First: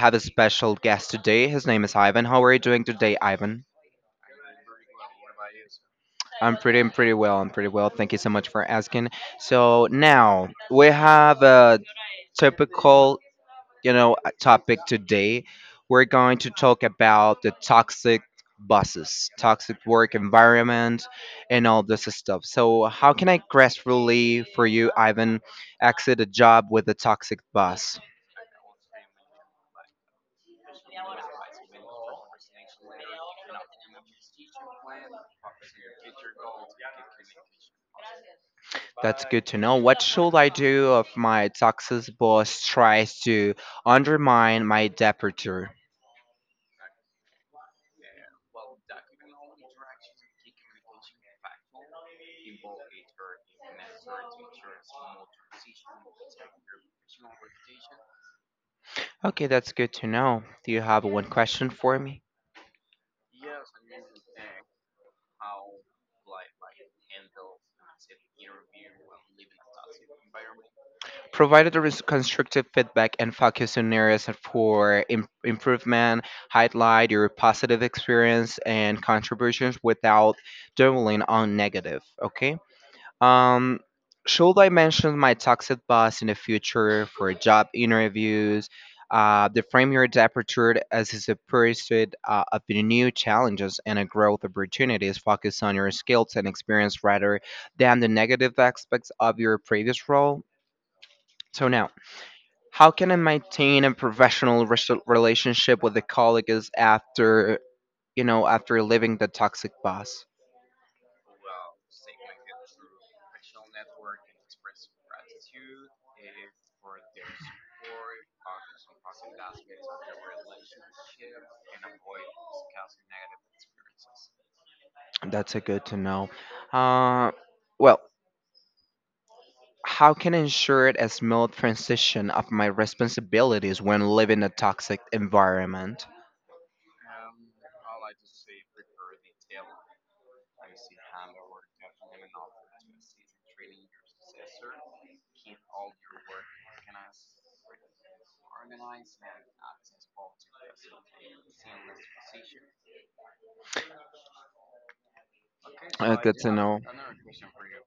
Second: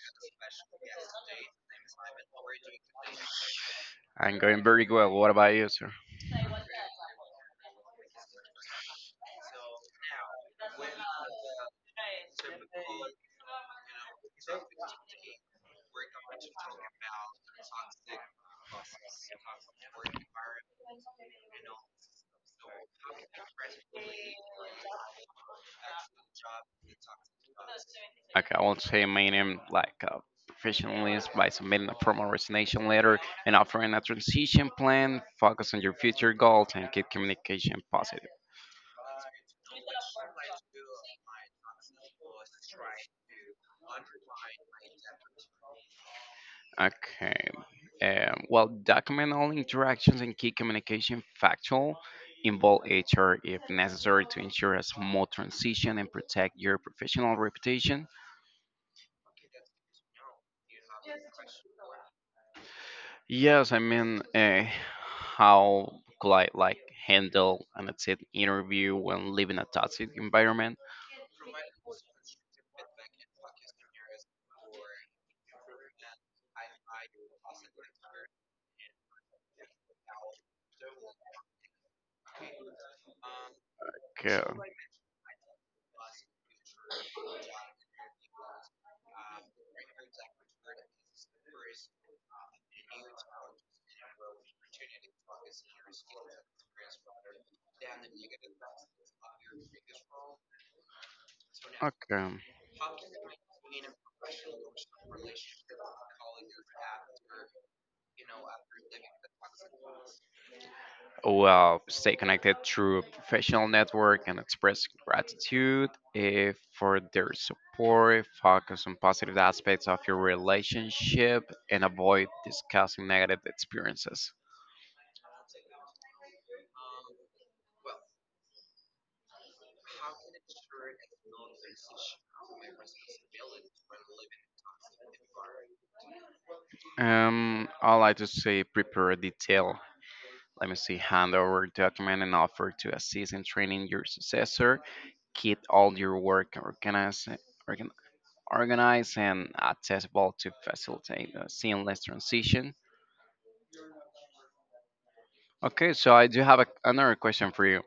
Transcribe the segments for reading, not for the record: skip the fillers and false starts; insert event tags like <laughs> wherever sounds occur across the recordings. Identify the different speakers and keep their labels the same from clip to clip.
Speaker 1: have a special guest today. His name is Ivan. How are you doing today, Ivan?
Speaker 2: I'm going very well. What about you, sir?
Speaker 1: I'm pretty well. I'm pretty well. Thank you so much for asking. So now we have a typical, a topic today. We're going to talk about the toxic buses, toxic work environment, and all this stuff. So how can I gracefully for you, Ivan, exit a job with a toxic boss?
Speaker 2: Okay, I won't say my name like a professionalist by submitting a formal resignation letter and offering a transition plan. Focus on your future goals and keep communication positive.
Speaker 1: That's good to know. What should I do if my toxic boss tries to undermine my departure?
Speaker 2: Okay. Well, document all interactions and key communication factual. Involve HR if necessary to ensure a smooth transition and protect your professional reputation.
Speaker 1: Okay, that's good to know. Do you have one question for me?
Speaker 2: Yes, I mean, how could I handle an exit interview when living a toxic environment?
Speaker 1: Provided there is constructive feedback and focus on areas for improvement, highlight your positive experience and contributions without dwelling on negative, okay? Um,
Speaker 2: Okay.
Speaker 1: should I mention my toxic boss in the future for job interviews? The frame your departure as is a pursuit of the new challenges and a growth opportunities. Focus on your skills and experience rather than the negative aspects of your previous role. So now,
Speaker 2: Okay.
Speaker 1: how can I maintain a professional relationship with the colleagues after after leaving the toxic boss?
Speaker 2: Well, stay connected through professional network and express gratitude for their support. Focus on positive aspects of your relationship and avoid discussing negative experiences.
Speaker 1: That's a good to know. Uh, well How can I ensure a smooth transition of my responsibilities when living in a toxic environment?
Speaker 2: I like to say prepare detailed. Let me see, hand over document and offer to assist in training your successor. Keep all your work organ, organized and accessible to facilitate a seamless transition. Okay, so I
Speaker 1: Good
Speaker 2: do
Speaker 1: to
Speaker 2: have a,
Speaker 1: know.
Speaker 2: another question for you.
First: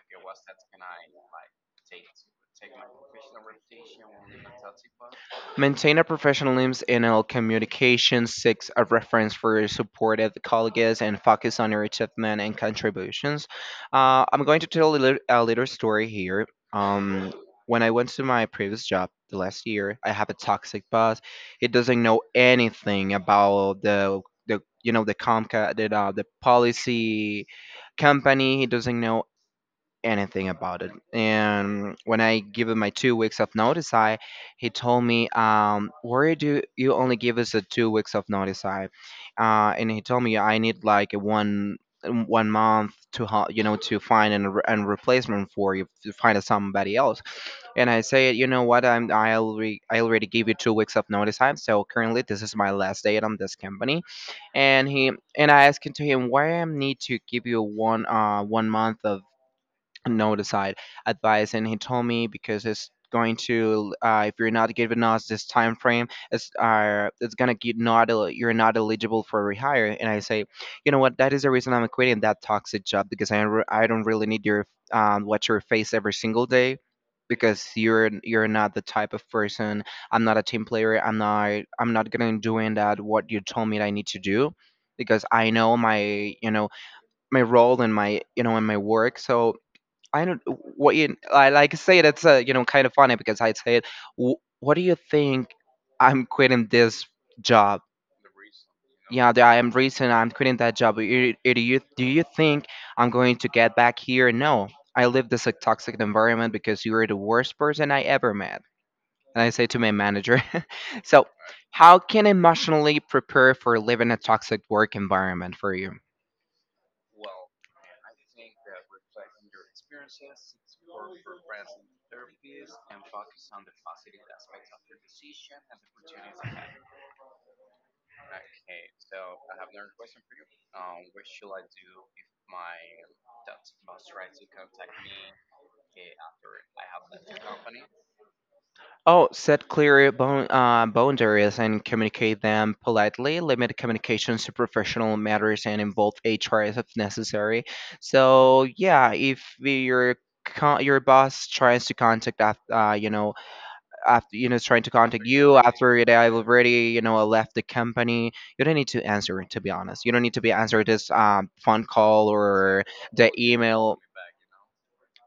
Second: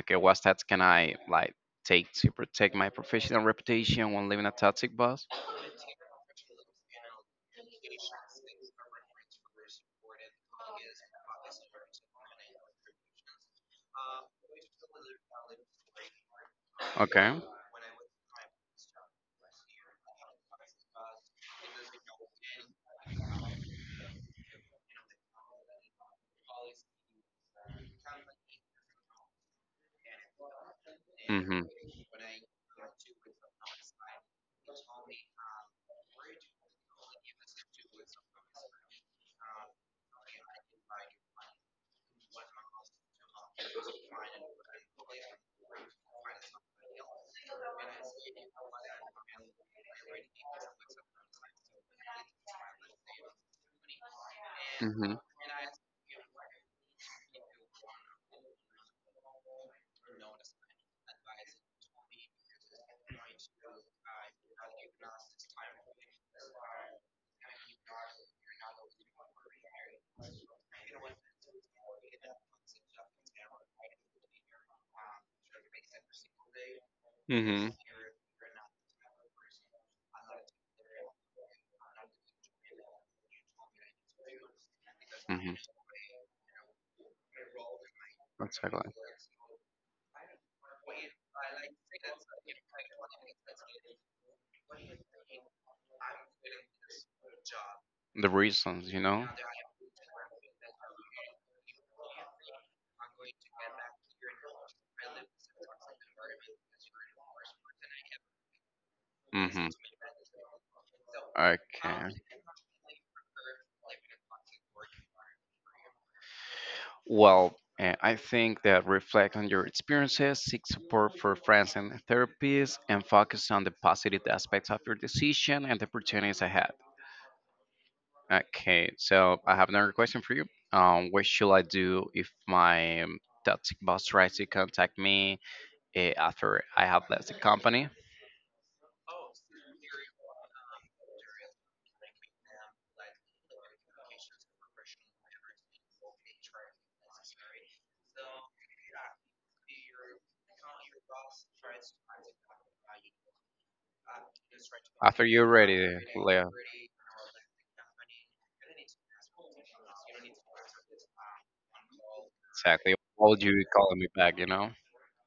Speaker 2: Okay, what steps can I take to protect my professional reputation when leaving a toxic boss?
Speaker 1: Maintain a professionalism in all communication, seek a reference for supported colleagues, and focus on your achievement and contributions. I'm going to tell a little story here.
Speaker 2: Okay.
Speaker 1: Um, when I went to my previous job the last year, I have a toxic boss. He doesn't know anything about the the the policy company. He doesn't know anything about it.
Speaker 2: Mm-hmm.
Speaker 1: And when I give him my 2 weeks of notice, I he told me, "Why do you only give us a 2 weeks of notice?" And he told me I need like a one month to to find an replacement for you to find somebody else. And I say, you know what, I already gave you 2 weeks of notice time, so currently this is my last day on this company. and he
Speaker 2: Mm-hmm.
Speaker 1: and I asked him to him, why I need to give you one month of no decide advice? And he told me because it's going to if you're not giving us this time frame, it's gonna get not el- you're not eligible for rehire. And I say, you know what, that is the reason I'm quitting that toxic job, because don't re- I don't really need your, watch your face every single day, because
Speaker 2: Mm-hmm.
Speaker 1: you're not the type of person. I'm not a team player. I'm not gonna doing that what you told me that I need to do, because I
Speaker 2: Mm-hmm.
Speaker 1: know my, my role, and my, and my
Speaker 2: Exactly.
Speaker 1: work. So I don't what you I like say that's you know, kind of funny, because I said, What do you think I'm quitting this job?
Speaker 2: The reasons, you know?
Speaker 1: Yeah, I am reason I'm quitting that job. Do you think I'm going to get back here? No, I live this like toxic environment because you are the worst person I ever met." And I say
Speaker 2: Mm-hmm.
Speaker 1: to my manager, <laughs> so how
Speaker 2: Okay.
Speaker 1: can I emotionally prepare for living a toxic work environment for you?
Speaker 2: Well, I think that reflect on your experiences, seek support for friends and therapists, and focus on the positive aspects of your decision and the opportunities ahead. Okay, so I have another question for you. What should I do if my toxic boss tries to contact me after I have left the company?
Speaker 1: Oh, set clear boundaries and communicate them politely. Limit communications to professional matters and involve HR if necessary. So yeah, if your your boss tries to contact after after trying to
Speaker 2: After
Speaker 1: contact
Speaker 2: you
Speaker 1: you
Speaker 2: already
Speaker 1: after they have
Speaker 2: left,
Speaker 1: already, left the company, you don't need to answer it. To be honest, you don't need to be answer this, phone call or
Speaker 2: exactly. Why
Speaker 1: the
Speaker 2: would you be
Speaker 1: email.
Speaker 2: calling me back? You know,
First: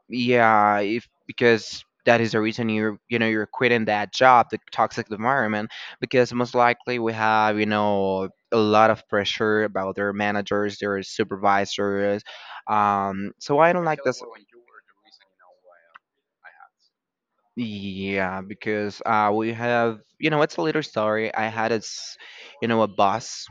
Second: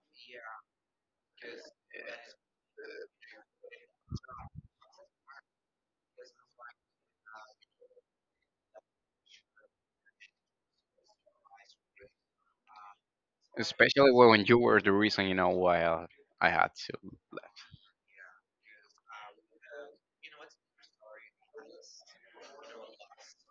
Speaker 1: Yeah, if because that is the reason you're, you're quitting that job, the toxic environment, because most likely we have, a lot of pressure about their managers, their supervisors. Um, so I don't like
Speaker 2: especially
Speaker 1: this.
Speaker 2: when you were the reason. You know why I had to.
Speaker 1: Yeah, because we have, it's a little story. I had a boss,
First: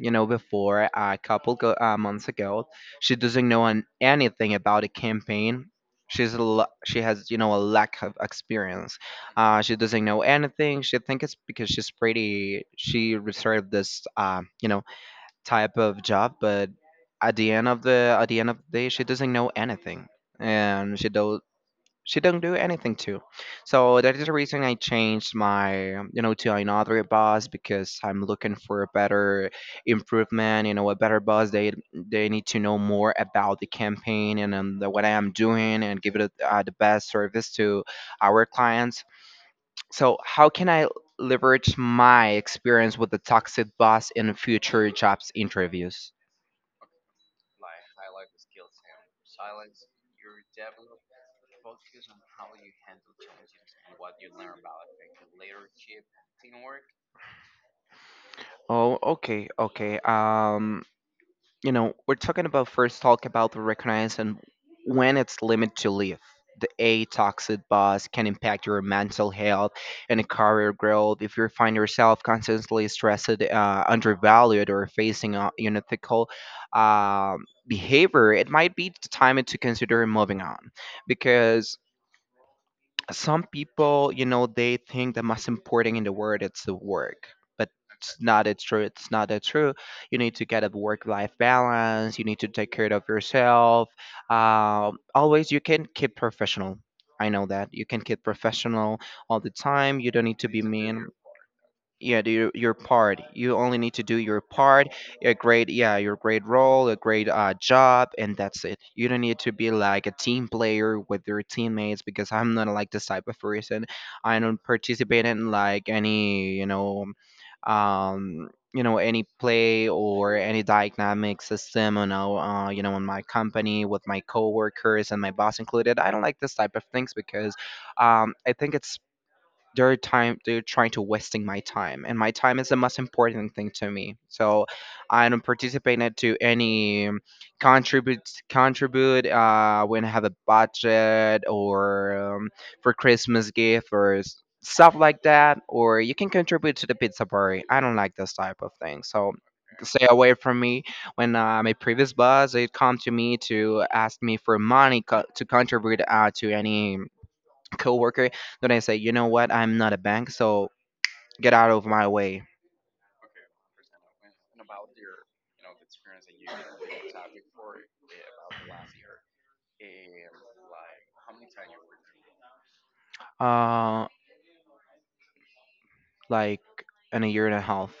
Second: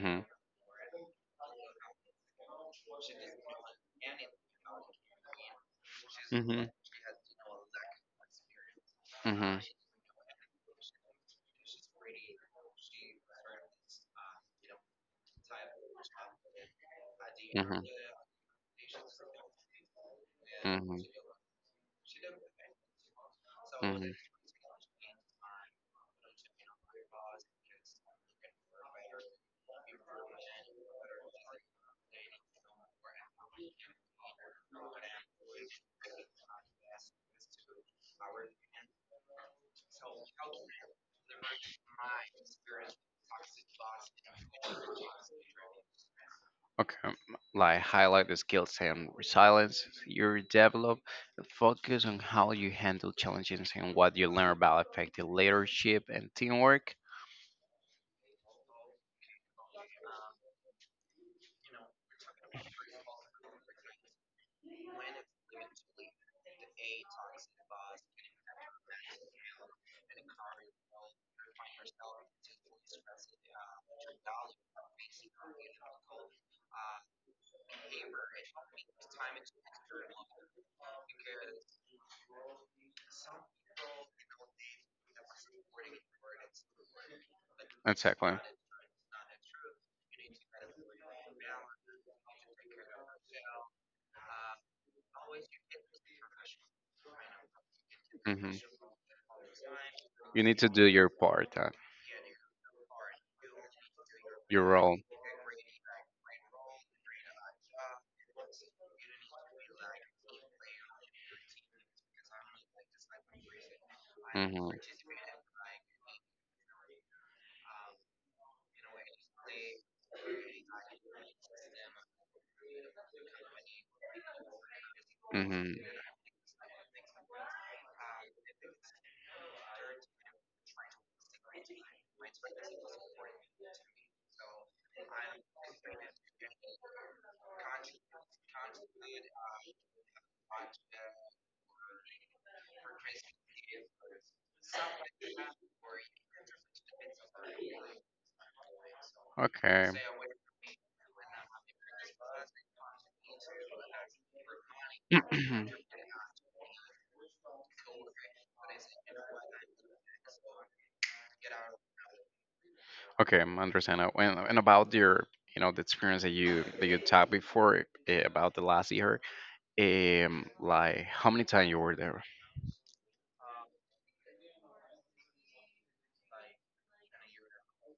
Speaker 1: you know, before a couple months ago. She doesn't know anything about a campaign.
Speaker 2: Mhm.
Speaker 1: She has, you know, a lack of experience.
Speaker 2: Mhm.
Speaker 1: She doesn't know anything. She think it's because she's pretty. She reserved this you know, type of job, but at the end of
Speaker 2: Mhm.
Speaker 1: the day, she doesn't know anything, and
Speaker 2: Mhm.
Speaker 1: she did not do anything to. So
Speaker 2: Mhm.
Speaker 1: that is the reason I changed my, you know, to another bus, because I'm looking for a better improvement, you know, a better bus. They need to know more about the campaign and, what I am doing, and give it a, the best service to our clients. So how can I leverage my experience with the toxic bus in future jobs interviews?
Speaker 2: Okay, like highlight the skills and resilience you develop, and focus on how you handle challenges and what you learn about effective leadership and teamwork.
Speaker 1: Oh, okay, okay. You know, we're talking about first talk about the recognizing when it's limit to live. The a toxic boss can impact your mental health and career growth. If you find yourself constantly stressed, undervalued, or facing unethical behavior, it might be the time to consider moving on, because some people, you know, they think the most important in the world it's the work, but it's
Speaker 2: Exactly.
Speaker 1: not it's true. It's not that true. You need to get a work-life balance. You need to take care of yourself. Always, you can keep professional. I know that you can keep
Speaker 2: Hmm.
Speaker 1: professional all the time. You don't need
Speaker 2: You
Speaker 1: to
Speaker 2: need
Speaker 1: be
Speaker 2: to do
Speaker 1: mean.
Speaker 2: your part,
Speaker 1: Yeah, do your part. You only need to do your
Speaker 2: your
Speaker 1: part,
Speaker 2: role.
Speaker 1: a great, yeah, your great role, a great job, and that's it. You don't need to be like a team player with your teammates, because I'm not like this type of person. I don't
Speaker 2: Hmm.
Speaker 1: participate in like any, um you know, any play or any dynamic system, you know, you know, in my company with my coworkers and my boss
Speaker 2: Hmm.
Speaker 1: included. I don't like this type of things, because I think it's they're trying to wasting my time, and my time is the most important thing to me. So I don't participate in to any, contribute, contribute, when I have a budget, or for christmas gift or stuff like that, or you can contribute to the pizza party. I don't like this type of thing. So
Speaker 2: Okay.
Speaker 1: stay away from me. When, my previous boss, they come to me to ask me for money to
Speaker 2: <clears throat>
Speaker 1: contribute to any coworker, then I say, you know what, I'm not a bank, so get out of my way.
Speaker 2: Okay, I understand. And about your, you know, the experience that you talked before about the last year, like how many times you were there?
Speaker 1: Uh, like in a year and a half,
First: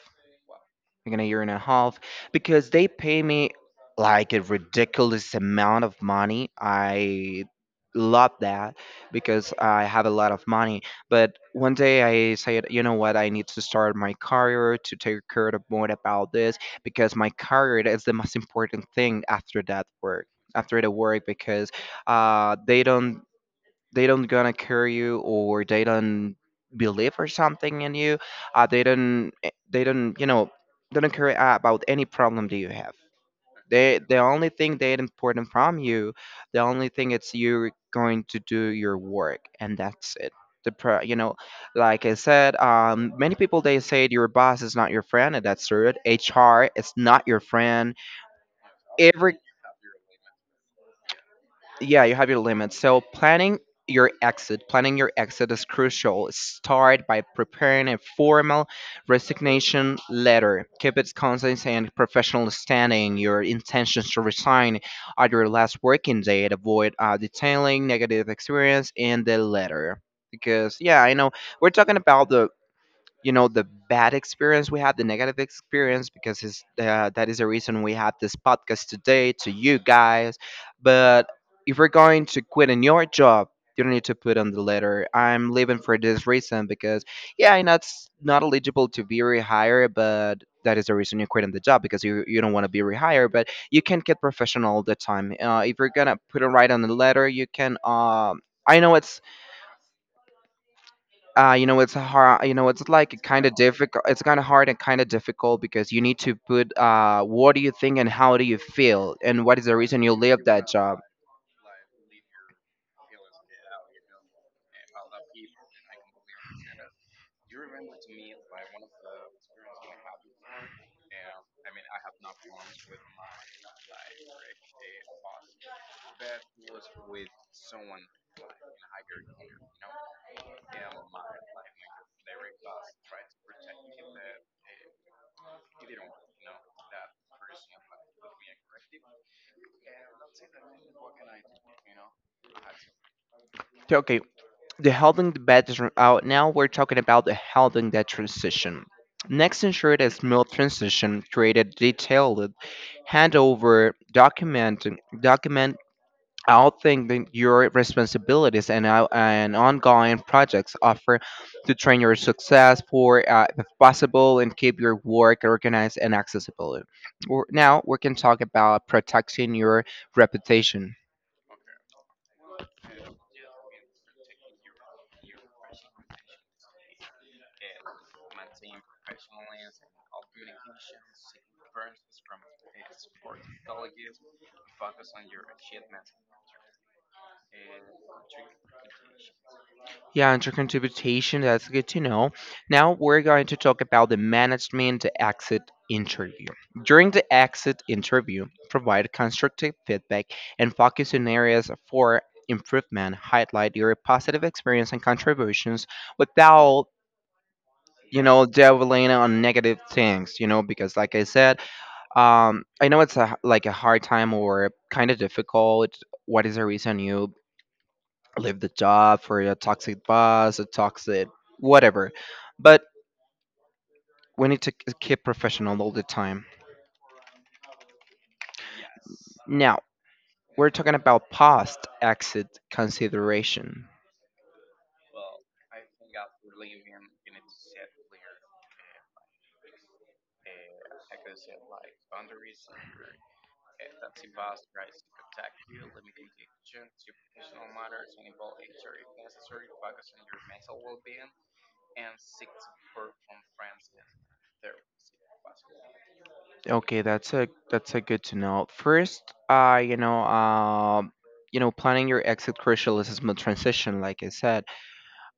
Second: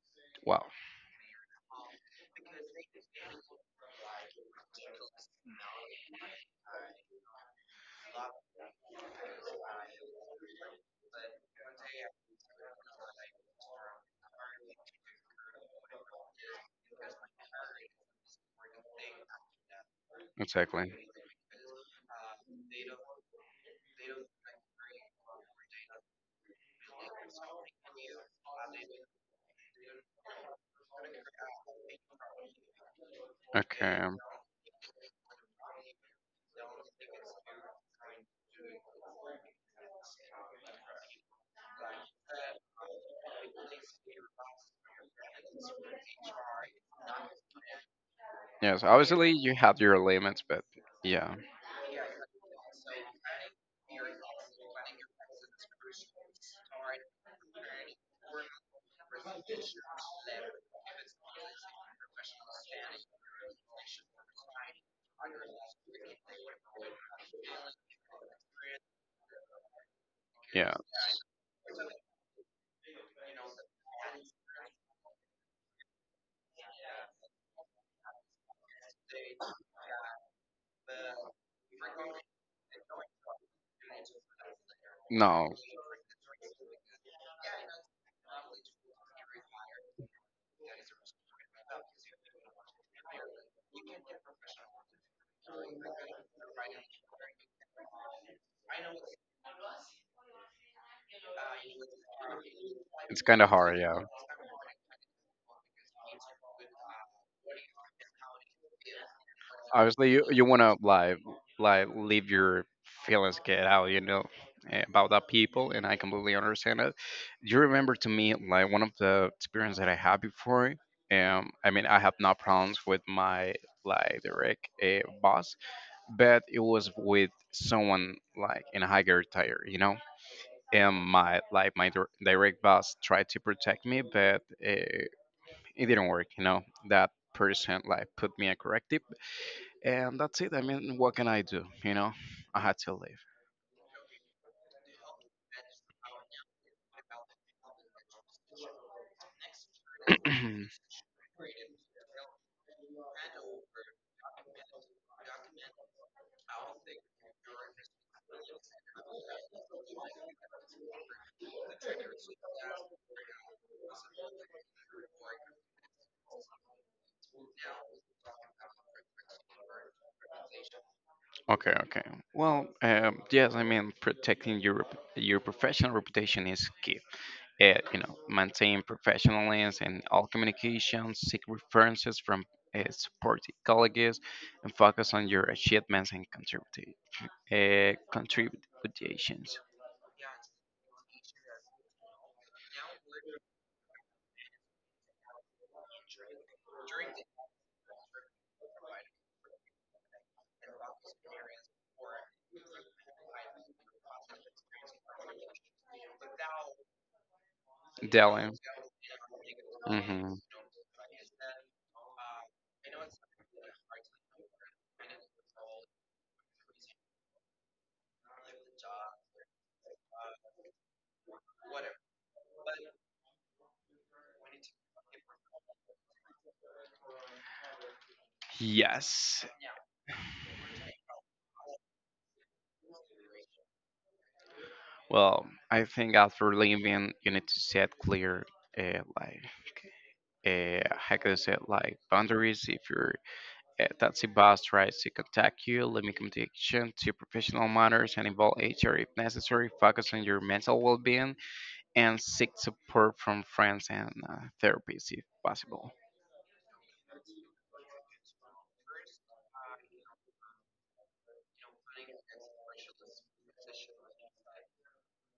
Speaker 2: Wow,
Speaker 1: like in a year and a half, because they pay me like a ridiculous amount of money. I love that because I have a lot of money. But one day I said, you know what, I need to start my career to take care of more about this, because my career is the most important thing after that work, after
Speaker 2: exactly.
Speaker 1: the work, because they don't, they don't gonna care you, or they don't believe or something in you, they don't they don't, you know, they don't care about any problem that you have.
Speaker 2: Okay.
Speaker 1: They
Speaker 2: Um.
Speaker 1: the only thing they important from you, the only thing it's you're going to do your work, and that's it. You know, like I said, many people they say your boss is not your friend, and that's true. HR is not your friend.
Speaker 2: Yes. Obviously,
Speaker 1: Every,
Speaker 2: you have your limits, but yeah,
Speaker 1: yeah, you have your limits. So planning your exit, planning your exit is crucial. Start by preparing a formal resignation letter. Keep it concise and professional, standing your intentions to resign at your last working day, and avoid detailing negative experience in the letter,
Speaker 2: yeah.
Speaker 1: because yeah, I know we're talking about the, you know, the bad experience we had, the negative experience, because his, that is the reason we have this podcast today to you guys. But if you're going to quit in your job, you don't need to put on the letter,
Speaker 2: No,
Speaker 1: I'm leaving for this reason, because yeah, I'm not, s- not eligible to be rehired. But that is the reason you quit in the job, because you don't want to be rehired. But you can get professional all the time. If you're gonna put it right on the letter, you can, I know it's you know, it's hard. You know, it's like
Speaker 2: it's kind
Speaker 1: kind
Speaker 2: of
Speaker 1: of
Speaker 2: hard. Yeah.
Speaker 1: difficult. It's kind of hard and kind of difficult because you need to put what do you think and how do you feel and what is the reason
Speaker 2: Obviously,
Speaker 1: you
Speaker 2: you
Speaker 1: leave that
Speaker 2: wanna
Speaker 1: job.
Speaker 2: like leave your feelings get out, you know, about that people, and I completely understand it. You remember to me like one of the experience that I had before. I mean, I have no problems with my like direct boss, but it was with someone like in a higher tier, you know. And my like my direct boss tried to protect me, but it didn't work, you know. That person like put me a corrective, and that's it. I mean, what can I do? You know, I had to leave.
Speaker 1: So, okay, the helping the bad is out now. We're talking about the helping that transition. Next, ensured a smooth
Speaker 2: <clears throat>
Speaker 1: transition. Created detailed handover document documented outthink your responsibilities and and ongoing projects offer to train your success for if possible, and keep your work organized and accessible. Now we can talk about protecting your reputation.
Speaker 2: Okay, okay. Well, yes, I mean protecting your your professional reputation is key. You know, maintain professionalism in all communications, seek references from supportive colleagues, and focus on your achievements and contributions.
Speaker 1: Yeah, and your contribution, that's good to know. Now we're going to talk about the management exit interview. During the exit interview, provide constructive feedback and focus on areas for improvement, highlight your positive experience and contributions without
Speaker 2: Dylan.
Speaker 1: dwelling on negative
Speaker 2: Hmm.
Speaker 1: things, you know, because like I said, I know it's a, like a hard time or kind of difficult. What is the reason you leave the job? For a toxic boss, a toxic whatever. But we need to keep professional all the time.
Speaker 2: Yes.
Speaker 1: Now, we're talking about past exit consideration.
Speaker 2: Well, I think after leaving, you need to set clear, uh, like, how can I say, it, like boundaries if you're. Taxi bus rides to contact you, limit communication to professional matters, and involve HR if necessary. Focus on your mental well being and seek support from friends and therapists if possible.
Speaker 1: Okay, that's a good to know. First, uh, you know, um, planning your exit crucial is a smooth transition, like I said.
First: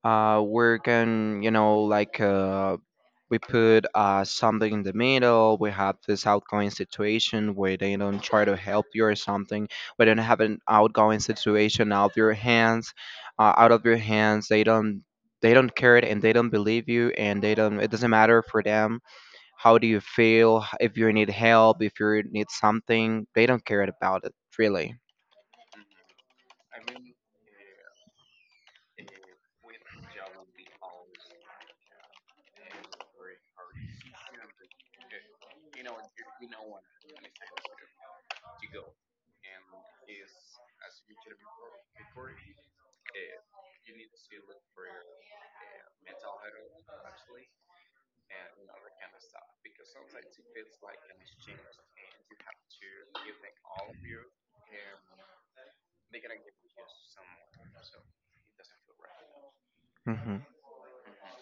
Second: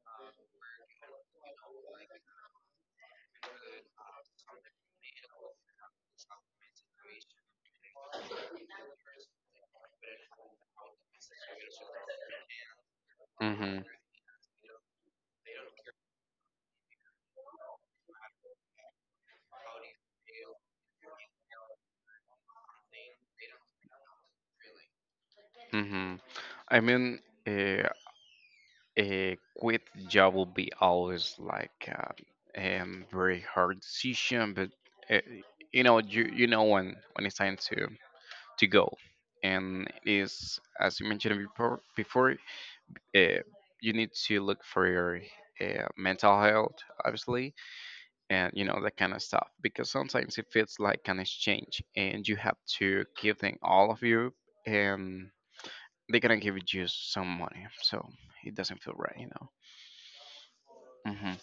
Speaker 1: We can, we put something in the middle. We have this outgoing situation where they don't try to help you or something. We don't have an outgoing situation out of your hands, out of
Speaker 2: Mm-hmm.
Speaker 1: your hands. They don't care it, and they don't believe you, and they don't, it doesn't matter for them. How do you feel if you need help, if you need something? They don't care about it, really.
Speaker 2: Mm-hmm. I mean, uh, a quit job will be always like a very hard decision, but uh, you know, you know when it's time to go, and it is as you mentioned before uh, you need to look for your mental health, obviously, and you know that kind of stuff. Because sometimes it feels like an exchange, and you have to give them all of you, and they're gonna give you just some money, so it doesn't feel right, you know.
Speaker 1: Hmm.
Speaker 2: Hmm.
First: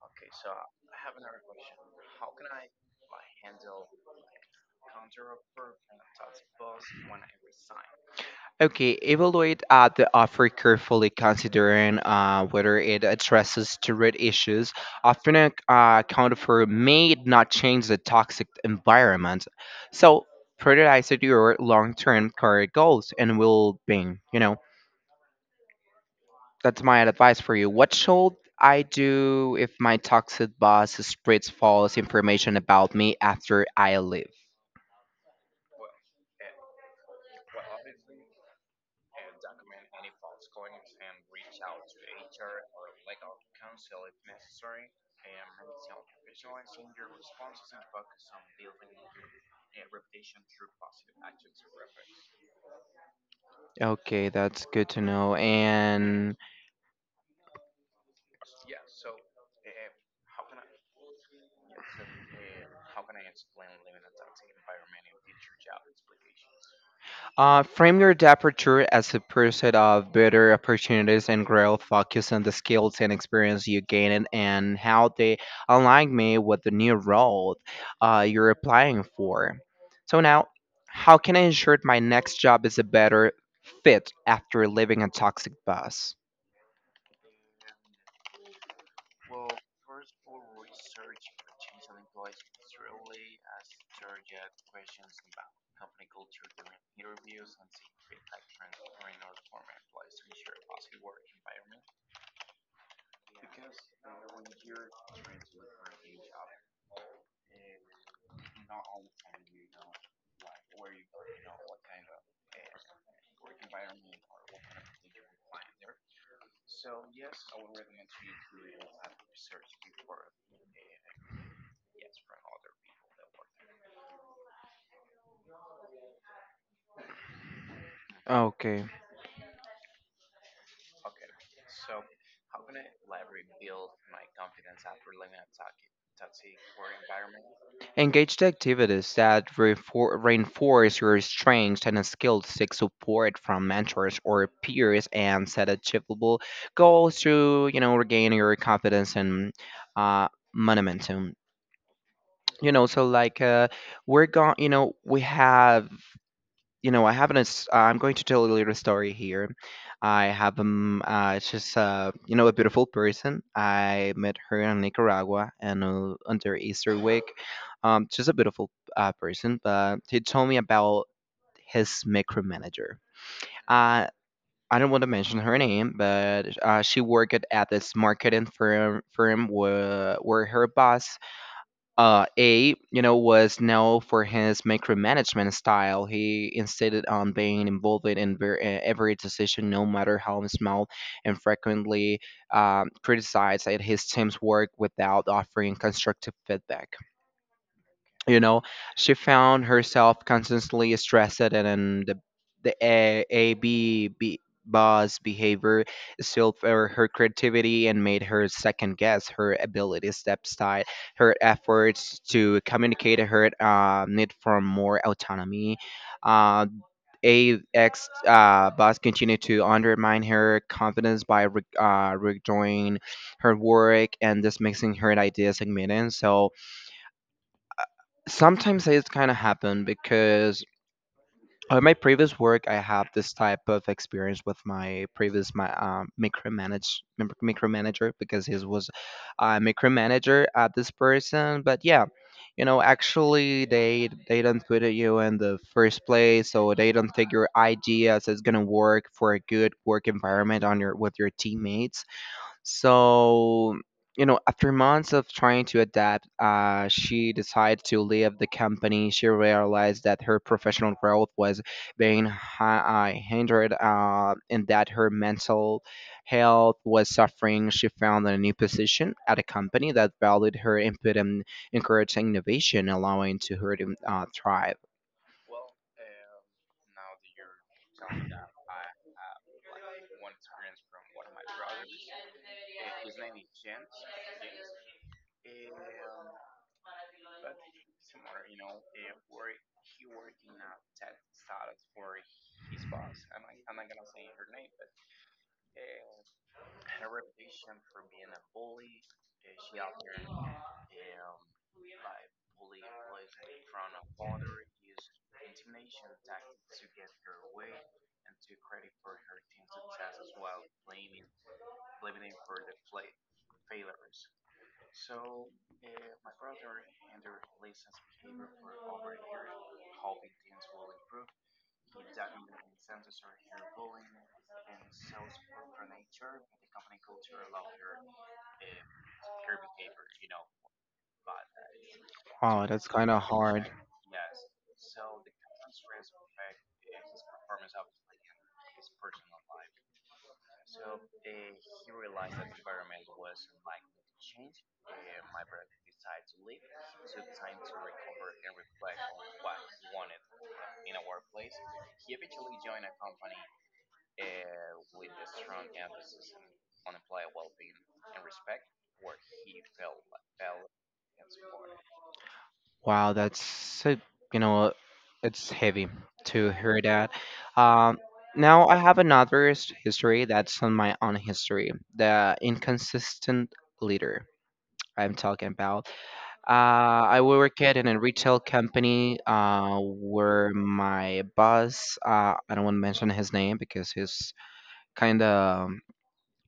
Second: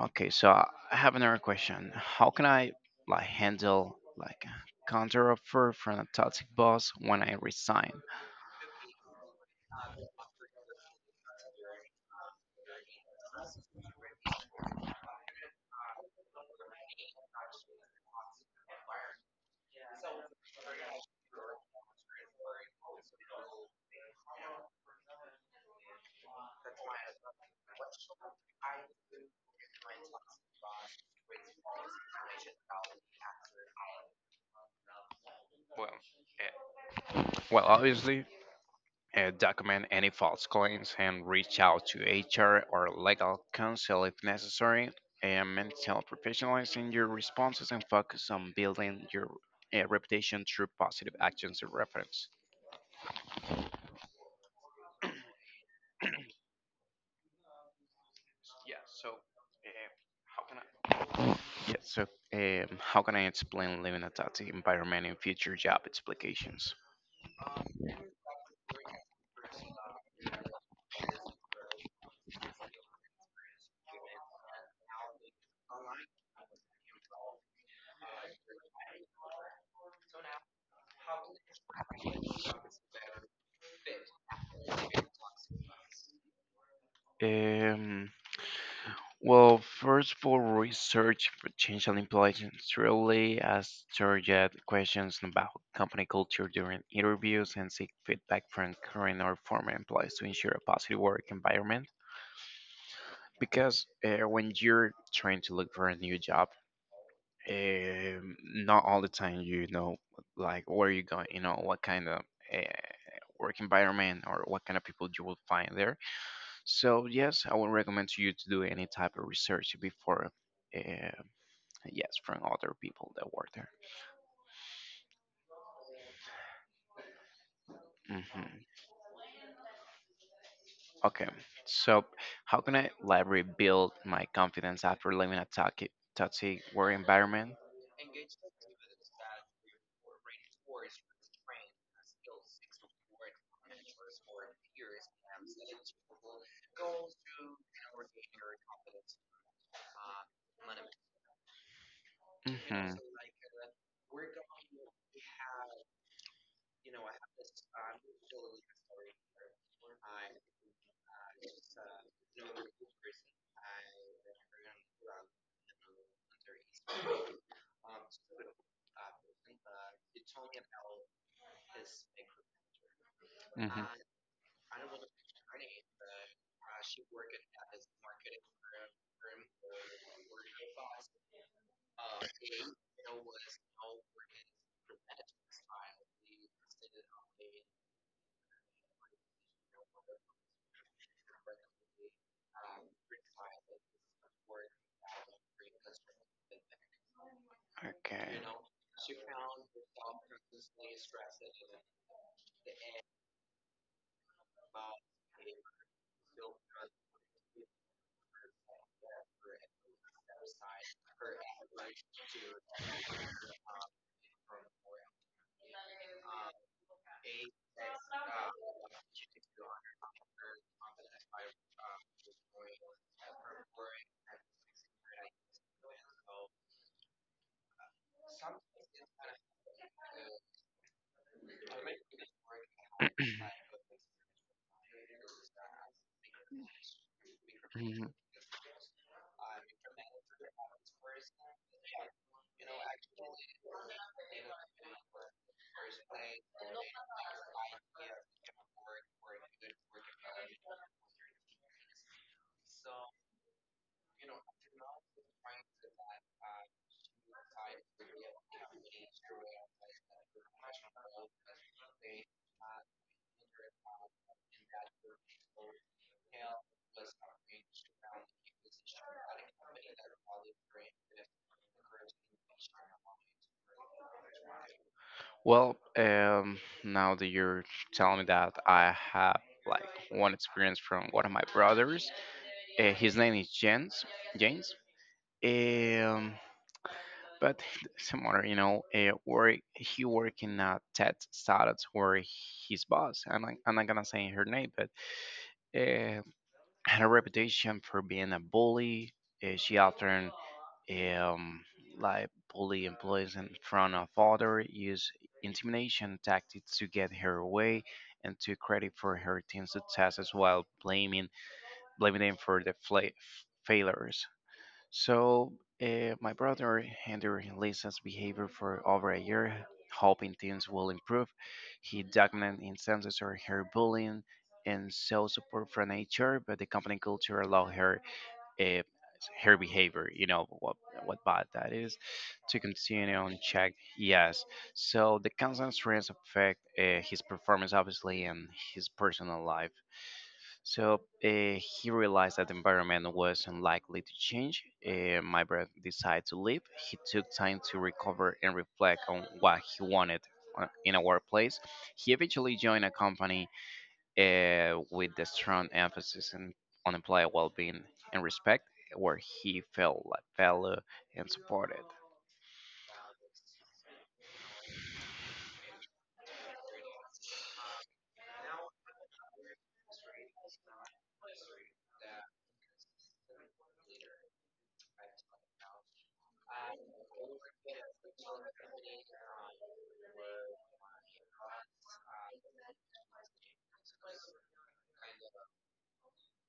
Speaker 2: Okay, so I have another question. How can I handle like a counter offer from a toxic boss when I resign?
Speaker 1: Okay, evaluate the offer carefully, considering whether it addresses the root issues. Often, a counteroffer may not change the toxic environment, so prioritize it your long-term career goals and well-being. You know, that's my advice for you. What should I do if my toxic boss spreads false information about me after I leave?
Speaker 2: Well, eh, well, obviously, document any false claims and reach out to HR or legal counsel if necessary. And maintain professionalism your responses and focus on building your reputation through positive actions and reference.
Speaker 1: Okay, that's good to know. And
Speaker 2: Yeah. So, how can I? Yeah. So, how can I explain living at that environment in future job applications?
Speaker 1: Frame your departure as a pursuit of better opportunities and growth. Focus on the skills and experience you gain, and how they align me with the new role you're applying for. So now, how can I ensure my next job is a better fit after leaving a toxic boss?
Speaker 2: Um, Well, first for research potential employees, really ask target questions about company culture during interviews and seek feedback from current or former employees to ensure a positive work environment. Because when you're trying to look for a new job, um, not all the time you know like where you going, you know what kind of uh, work environment or what kind of people you will find there. So yes, I would recommend to you to do any type of research before. Uh, Yes, from other people that work there. Hmm.
Speaker 1: Okay.
Speaker 2: Okay, so how can I rebuild my confidence after leaving a toxic work environment?
Speaker 1: Engage the activities that reinforce your strengths and skills. Seek support from mentors or peers, and set achievable goals to, you know, regain your confidence and uh, momentum. You know,
Speaker 2: Hmm.
Speaker 1: so we're going. You know, we have, you know, I have an. I'm going to tell you a little story here. I have just you know, a beautiful person. I met her in Nicaragua, and under Easter week. She's a beautiful person, but he told me about his micromanager.
Speaker 2: Hmm.
Speaker 1: Uh, I don't want to mention her name, but she worked at this marketing firm where her boss A, you know, was known for his micromanagement style. He insisted on being involved in every decision, no matter how small, and frequently criticized at his team's work without offering constructive feedback,
Speaker 2: Okay.
Speaker 1: you know. She found herself constantly stressed, and then the a b b boss behavior still for her creativity and made her second guess her ability step aside her efforts to communicate her need for more autonomy. Uh, a X boss continued to undermine her confidence by redoing her work and dismissing her ideas and meetings. So sometimes it's kind of happened because on my previous work, I have this
Speaker 2: <clears throat>
Speaker 1: type of experience with my previous my micromanage mic-
Speaker 2: Mhm.
Speaker 1: micromanager, because he was a micromanager at this person. But yeah, you know, actually they don't put you in the first place, so they don't think your ideas is gonna work for a good work environment on your with your teammates. So, you know, after months of trying to adapt, she decided to leave the company. She realized that her professional growth was being hindered, and that her mental health was suffering. She found a new position at a company that valued her input and encouraged innovation, allowing to her to thrive.
Speaker 2: Well, now that you're telling me that, I have like one experience from one of my brothers. His name is Jens. James. Um, but <laughs> similar, you know, work he work in a tech startup where his boss. I'm not gonna say her name, but uh, had a reputation for being a bully. She often um, like bully employees in front of others, use intimidation tactics to get her way, and took credit for her team's successes while blaming them for the failures. So my brother handled Lisa's behavior for over a year, hoping things will improve. He documented instances of her bullying and saw support from HR, but the company culture allowed her uh, her behavior, you know what bad that is, to
Speaker 1: Oh, that's kind
Speaker 2: continue
Speaker 1: of
Speaker 2: on
Speaker 1: hard.
Speaker 2: check. Yes, so the constant stress affect his performance obviously and his personal life. So he realized that the environment was unlikely to change. Uh, my brother decided to leave. He took time to recover and reflect on what he wanted in a workplace. He eventually joined a company with the strong emphasis on employee well-being and respect, where he felt like valued and supported.
Speaker 1: Wow, that's a, you know, it's heavy to hear that. Um, now I have another history that's on my own history. The inconsistent leader I'm talking about. Uh, I worked in a retail company where my boss, I don't want to mention his name because he's kind of,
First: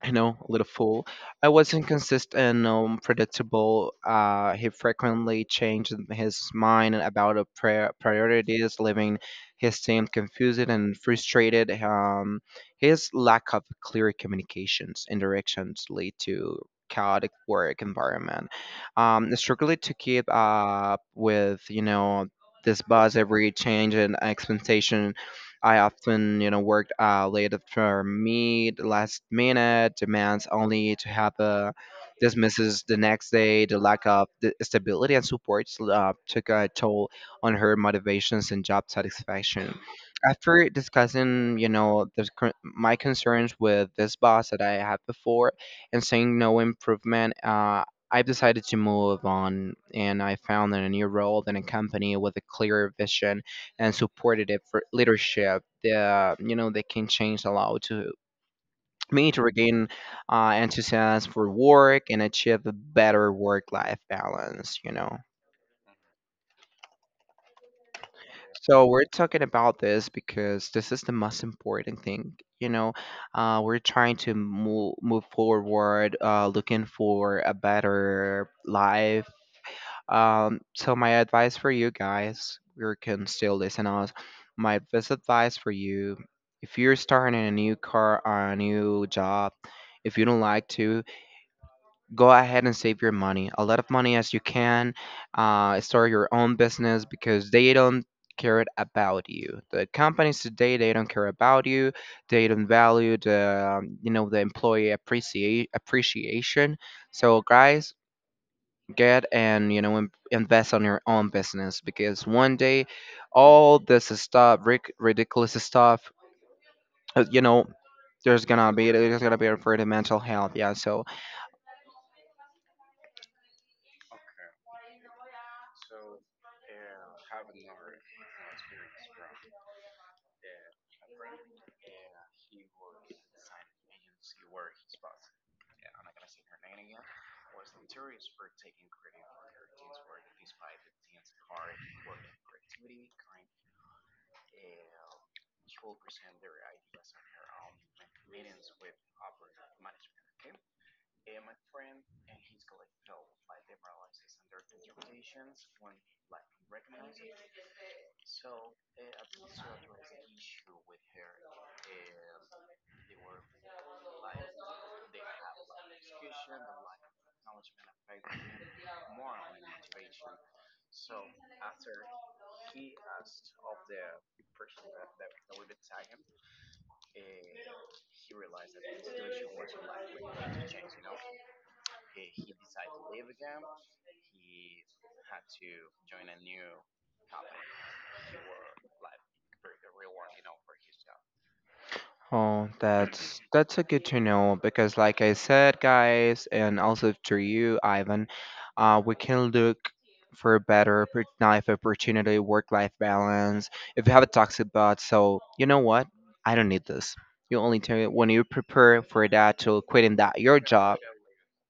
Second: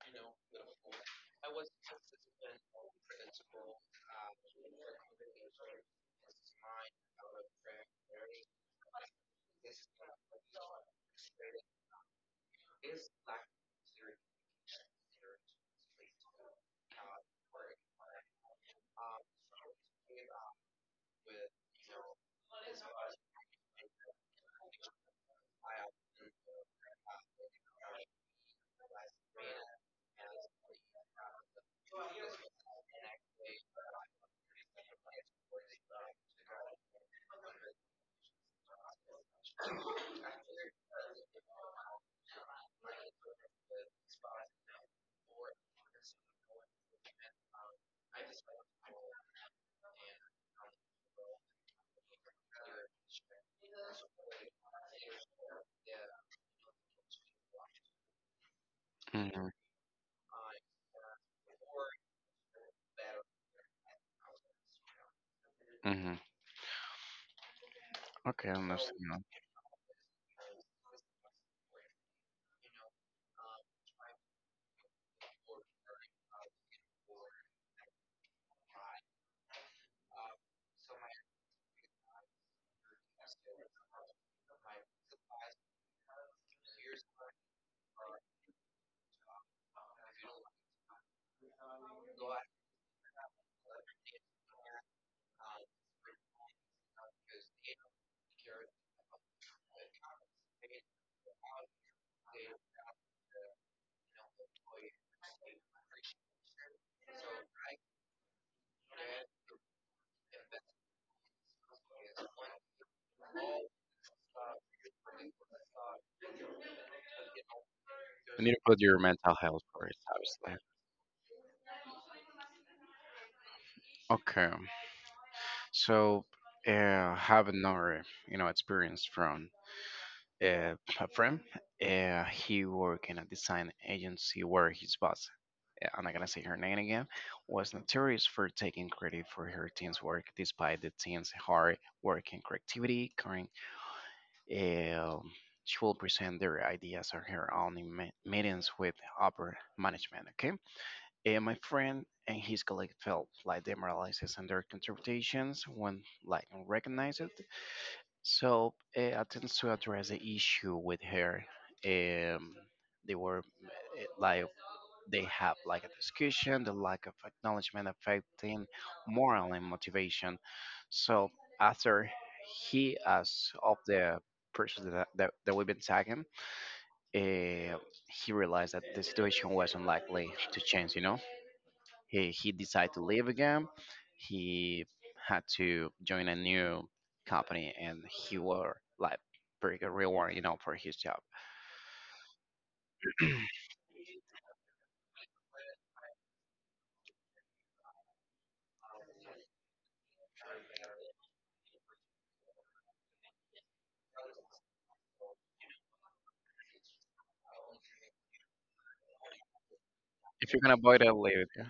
Speaker 1: I know, a little fool. I was inconsistent and unpredictable. He frequently changed his mind about a priorities, leaving his team confused and frustrated. His lack of clear communications and directions lead to chaotic work environment. Struggling to keep up with, you know, this buzz every change and expectation, I often, you know, worked late for me, the last minute demands only to have a dismisses the next day. The lack of the stability and support so, took a toll on her motivations and job satisfaction. After discussing, you know, the, my concerns with this boss that I had before and seeing no improvement, I've decided to move on, and I found a new role in a company with a clear vision and supportive for leadership. The, you know, they can change a lot to me to
Speaker 2: Hmm.
Speaker 1: regain enthusiasm for work and achieve a better work life balance, you know.
Speaker 2: Hmm. Okay, I
Speaker 1: So we're
Speaker 2: understand.
Speaker 1: talking about this because this is the most important thing, you know. We're trying to move forward, looking for a better life. So my advice for you guys, you can still listen us. My best advice for you, if you're starting a new car or a new job, if you don't like to, go ahead and save your money, a lot of money as you can. Start your own business, because they don't care about you. The companies today, they don't care about you. They don't value the you know, the employee appreciate appreciation. So guys, get and, you know, invest on your own business, because one day all this ridiculous stuff, you know, there's
Speaker 2: You need to
Speaker 1: gonna
Speaker 2: put
Speaker 1: be
Speaker 2: your
Speaker 1: there's
Speaker 2: mental
Speaker 1: gonna be a
Speaker 2: health
Speaker 1: for the
Speaker 2: first,
Speaker 1: mental health,
Speaker 2: obviously.
Speaker 1: yeah. So
Speaker 2: Okay, so have another, you know, experience from uh, friend. He worked in a design agency where his boss, I'm not gonna say her name again, was notorious for taking credit for her team's work despite the team's hard work and creativity. Karen, um she will present their ideas on her own in meetings with upper management. Okay, and my friend and his colleague felt like demoralized and their contributions when like unrecognized. So attempts to address the issue with her, um, they were eh, like they have like a discussion, the lack of acknowledgement affecting moral and motivation. So after he, as of the person that we've been tagging, uh, he realized that the situation was unlikely to change. You know, he decided to leave again. He had to join a new company and he were like pretty good reward, you know, for his job.
Speaker 1: oh, that's <clears throat> that's a good to know because, like I said, guys, and also to you, Ivan, we can look for a better life opportunity, work-life balance. If you have a toxic boss, so you know what? I don't need this. You only tell when you prepare for that to quitting that
Speaker 2: If
Speaker 1: your
Speaker 2: you can
Speaker 1: job.
Speaker 2: avoid it, leave it. Yeah.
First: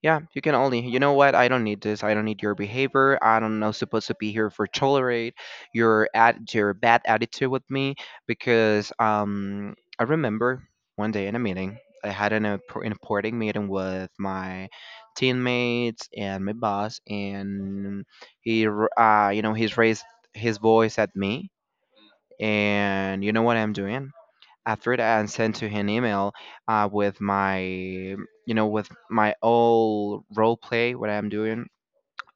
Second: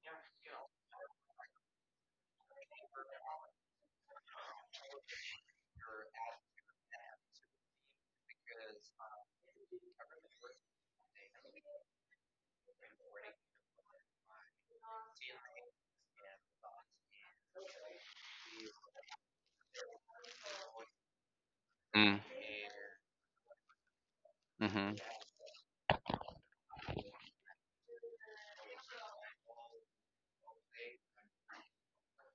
Speaker 1: Yeah, you can only, you know what? I don't need this. I don't need your behavior. I don't know supposed to be here for tolerate your at your bad attitude with me, because I remember one day in a meeting I had an important meeting with my teammates and my boss, and he you know, he's raised his voice at me.
Speaker 2: Mm,
Speaker 1: And you know what I'm doing?
Speaker 2: mm-hmm,
Speaker 1: After that, and sent to him an email with my, you know, with my all role play what I'm doing.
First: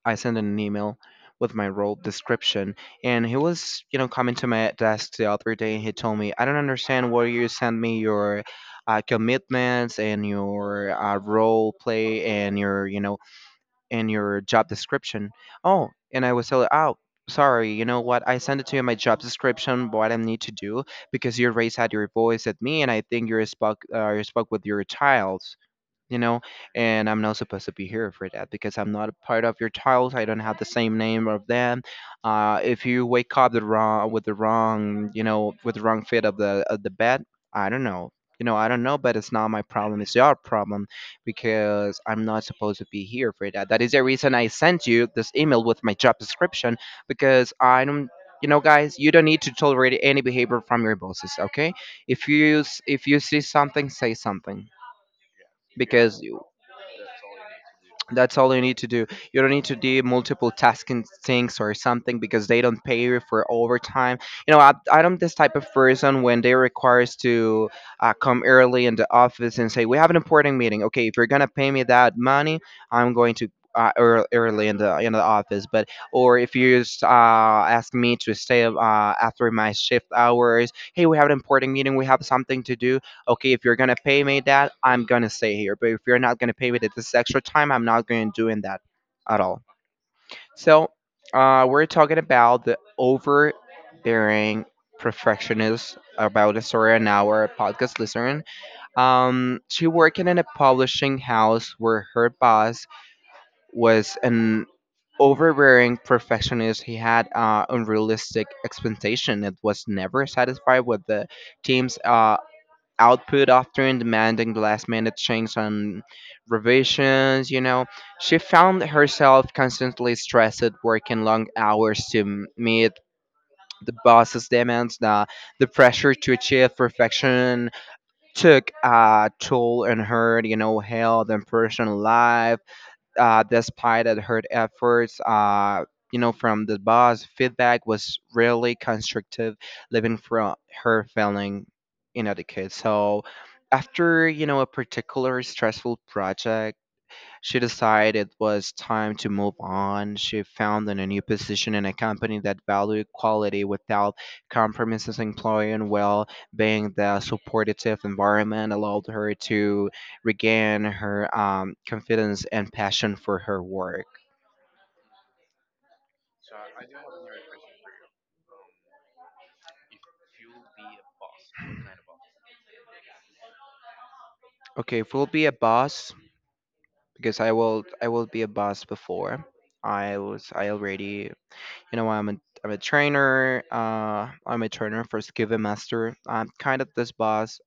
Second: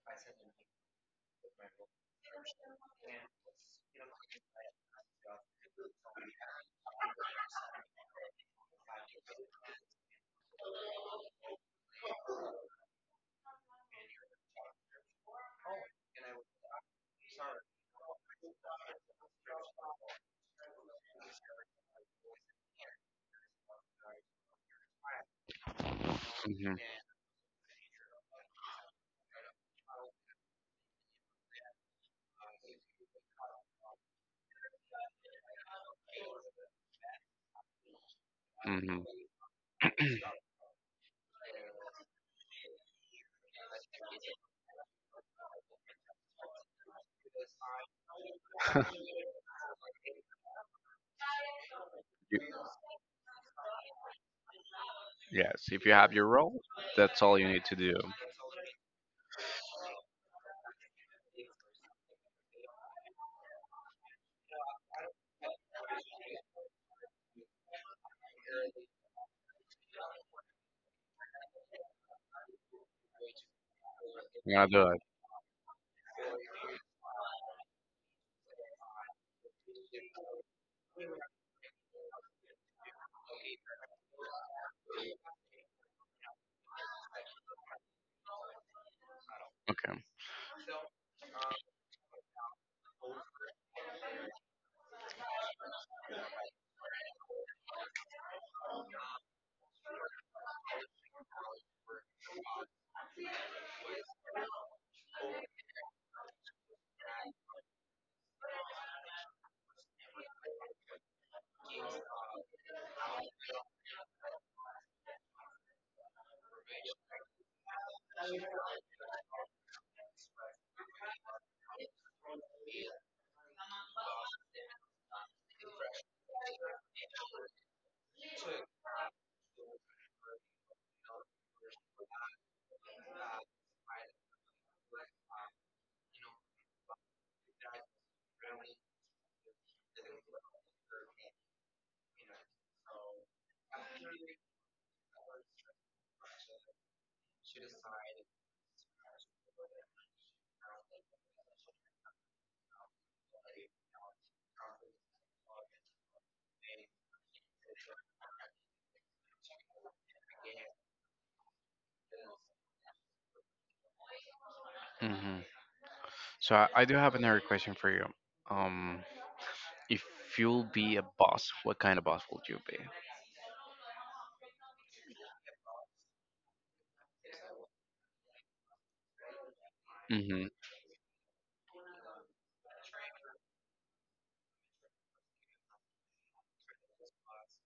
Speaker 1: I sent an email with my role description, and he was, you know, coming to my desk the other day, and he told me, I don't understand why you send me your commitments and your role play and your, you know, in your job description. Oh, and I was like, oh, sorry, you know what? I sent it to you in my job description, what I need to do, because you raised out your voice at me, and I think you're spoke you spoke with your child, you know,
Speaker 2: mm-hmm,
Speaker 1: and I'm not supposed to be here for that, because I'm not a part of your child. I don't have the same name of them. If you wake up the wrong with the wrong, you know, with the wrong fit of the bed, I don't know. You know, I don't know,
Speaker 2: mm-hmm.
Speaker 1: but it's not my problem. It's your problem, because I'm not supposed to be here for that. That is the reason I sent you this email with my job description, because I don't. You know, guys, you don't need to tolerate any behavior from your bosses. Okay, if
Speaker 2: You,
Speaker 1: you if you see something, say something,
Speaker 2: yes, if you have
Speaker 1: because
Speaker 2: your role, that's all you need to do.
Speaker 1: that's all you need to do. You don't need to do multiple tasking things or something, because they don't pay you for overtime. You know, I'm this type of person when they require us to come early in the office and say, we have an important meeting. Okay, if you're going to pay me that money, I'm going to.
Speaker 2: You
Speaker 1: Early
Speaker 2: gotta
Speaker 1: in
Speaker 2: do
Speaker 1: the
Speaker 2: it.
Speaker 1: office, but or if you just ask me to stay after my shift hours, hey, we have an important meeting, we have something to do okay, if you're gonna pay me that, I'm gonna stay here. But if you're not gonna pay me that this extra time, I'm not gonna doing that at all.
Speaker 2: Okay.
Speaker 1: So we're talking about the overbearing perfectionist about a story an hour podcast listener. She working in a publishing house where her boss was an overbearing perfectionist. He had unrealistic expectation. It was never satisfied with the team's output often demanding the last minute changes and revisions, you know. She found herself constantly stressed, working long hours to meet the boss's demands. The pressure to achieve perfection took a toll on her, you know, health and personal life despite of her efforts, you know, from the boss, feedback was really constructive, living from her feeling inadequate. So after, you know, a particular stressful project, she decided it was time to move on. She found a new position in a company that valued quality without compromises employing well being the supportive environment allowed her to regain her confidence and passion for her work.
Speaker 2: Hmm. So I do have another question for you. Um, if you'll be a boss, what kind of boss would you be?
Speaker 1: Okay, if we'll be a boss because I will be a boss before. I
Speaker 2: Mm-hmm.
Speaker 1: was I already You know, I'm a trainer. I'm a trainer for Skiva Master. I'm kind of this boss.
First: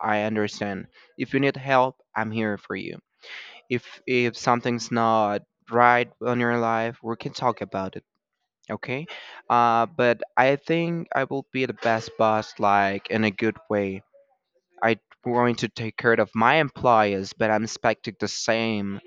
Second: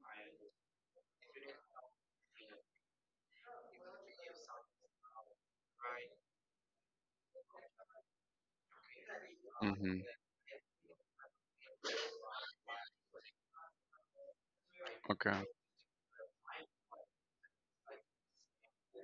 Speaker 1: I understand. If you need help, I'm here for you. If something's not right on your life, we can talk about it. Okay?
Speaker 2: Mm-hmm.
Speaker 1: But I think I will be the best boss, like in a good way. I'm
Speaker 2: Okay.
Speaker 1: going to take care of my employers, but I'm expecting the same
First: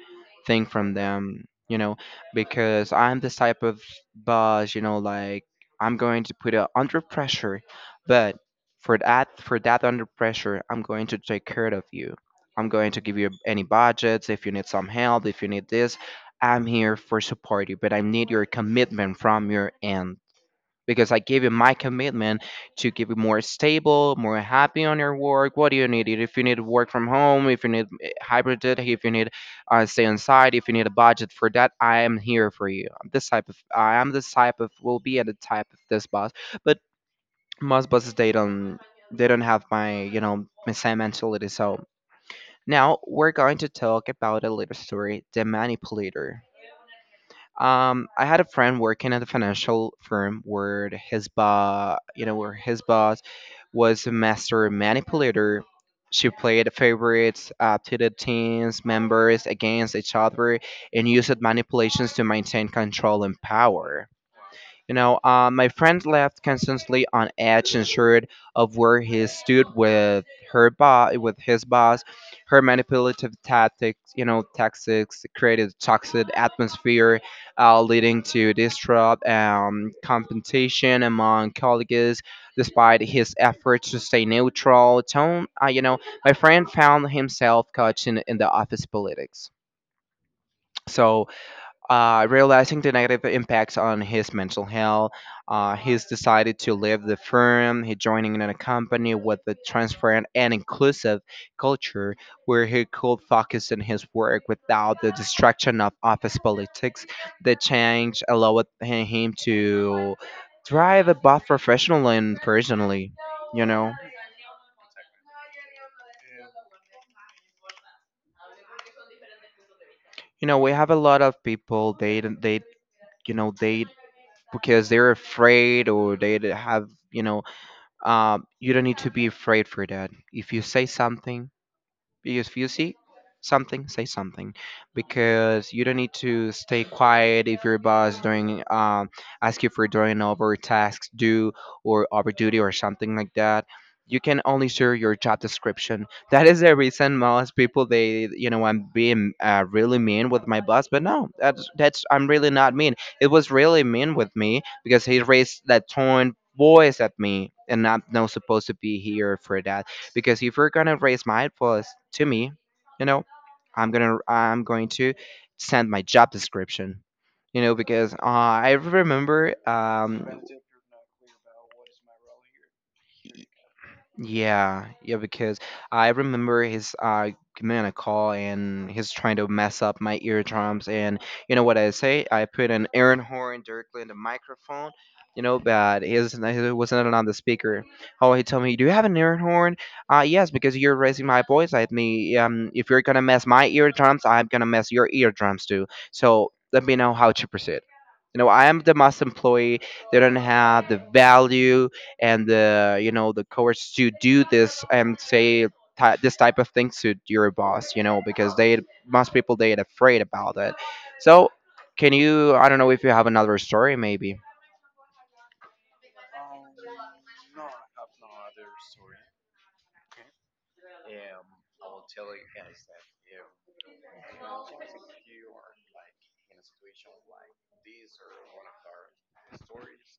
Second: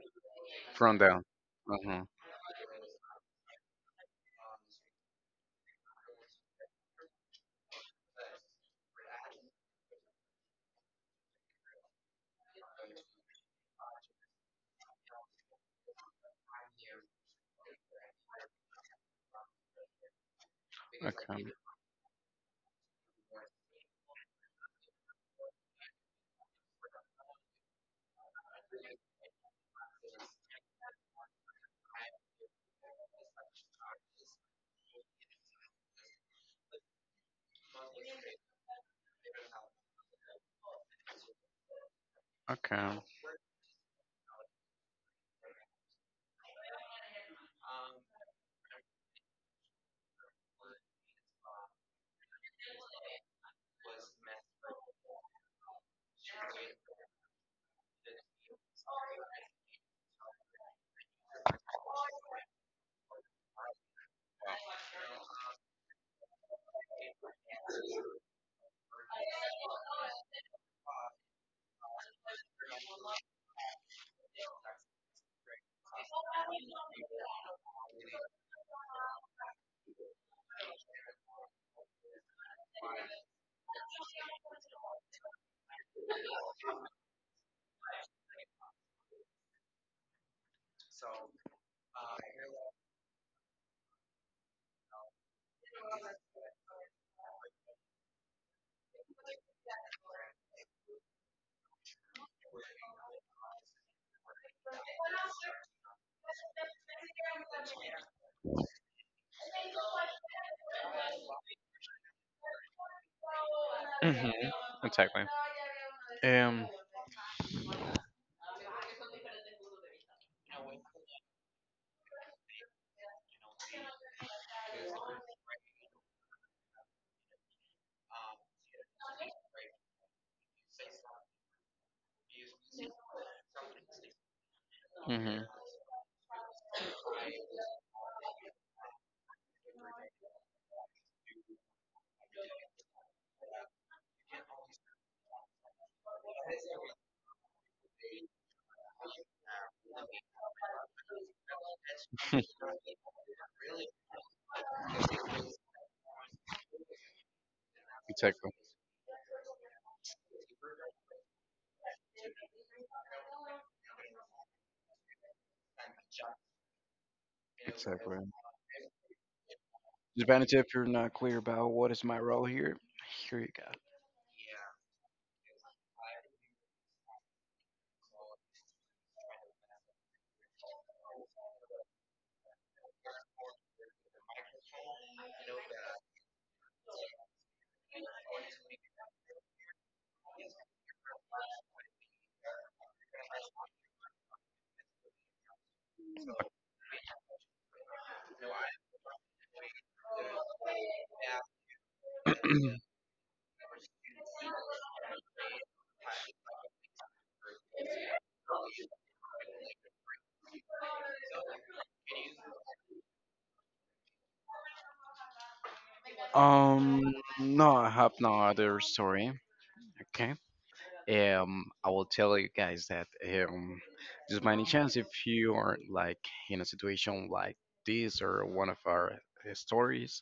Speaker 1: thing from
Speaker 2: From down.
Speaker 1: them,
Speaker 2: Uh
Speaker 1: you know,
Speaker 2: huh.
Speaker 1: because I'm this type of boss, you know, like I'm going to put it under pressure, but for that under pressure, I'm going to take care of you. I'm going to give you any budgets if you need some help, if you need this, I'm here for support you, but I need your commitment from your end because I
Speaker 2: Okay.
Speaker 1: gave you my commitment to give you more stable, more happy on your work. What do you need? If you need to work from home, if you need eh, hybrid, if you need stay inside, if you need a budget for that, I am here for you. I'm this type of I am this type of will be at the type of this boss. But most bosses they don't have my you know my same mentality. So now
Speaker 2: Okay.
Speaker 1: we're going to talk about a little story, the manipulator. I had a friend working at a financial firm where his boss, you know, where his boss was a master manipulator. She played favorites to the team's members against each other and used manipulations to maintain control and power. You know, my friend left constantly on edge, unsure of where he stood with with his boss. Her manipulative tactics, you know, tactics created a toxic atmosphere, leading to distrust, competition among colleagues. Despite his efforts to stay neutral, tone, you know, my friend found himself caught in the office politics. So, realizing the negative impacts on his mental health, he's decided to leave the firm. He joining in a company with a transparent and inclusive culture where he could focus on his work without the distraction of office politics. The change allowed him to thrive both professionally and personally. You know.
Speaker 2: Mm-hmm. Exactly. Um.
Speaker 1: You know, we have a lot of people they don't they you know they because they're afraid or have you know you don't need to be afraid for that if you say something because if you see something, say something.
Speaker 2: Mm-hmm.
Speaker 1: Because you don't need to stay quiet if your boss doing ask you for doing over tasks due or over duty or something like that. You can only share your job description. That is the reason most people they you know I'm being really mean with my boss, but no, that's I'm really not mean. It was really mean with me because he raised that tone voice at me, and I'm not
Speaker 2: Exactly.
Speaker 1: supposed to be here for that because if you're gonna raise my eyebrows to me, you know, I'm going to send my job description. You know,
Speaker 2: Exactly.
Speaker 1: because I remember
Speaker 2: Disadvantage if you're not clear about what is my role here. Here you go.
Speaker 1: yeah, yeah, because I remember he's giving me a call and he's trying to mess up my eardrums and you know what I say? I put an air horn directly in the microphone, you know, but he was not on the speaker. Oh, he told me, "Do you have an air horn?" Yes, because you're raising my voice at me. If you're gonna mess my eardrums, I'm gonna mess your eardrums too. So let me know how to proceed. You know, I am the must employee. They don't have the value and you know the courage to do this and say ty this type of things to your boss you know because they most people they are afraid about it so can you I don't know if you have another story maybe
Speaker 2: Um, no, I have no other story. Okay. I will tell you guys that um, just by any chance, if you are like in a situation like this or one of our stories,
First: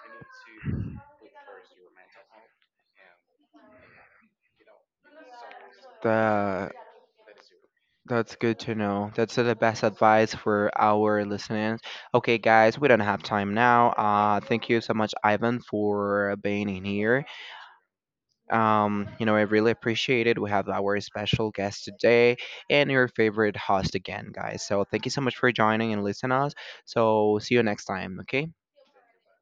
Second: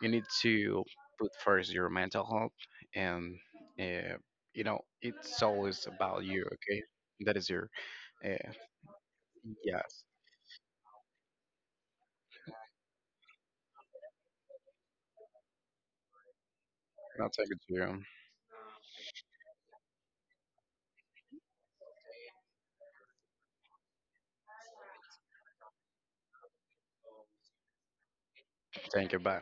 Speaker 2: you need to put first your mental health, and uh, you know it's always about you.
Speaker 1: the
Speaker 2: Okay, that is your
Speaker 1: that's
Speaker 2: uh,
Speaker 1: good to know. That's the best
Speaker 2: yes.
Speaker 1: advice for our listeners. Okay, guys, we don't have time now. Thank you so much, Ivan, for being in here.
Speaker 2: I'll take it to you.
Speaker 1: You know, I really appreciate it. We have our special guest today and your favorite host again, guys. So thank you so much for joining and listening us. So see you next time, okay?
Speaker 2: Thank you. Bye.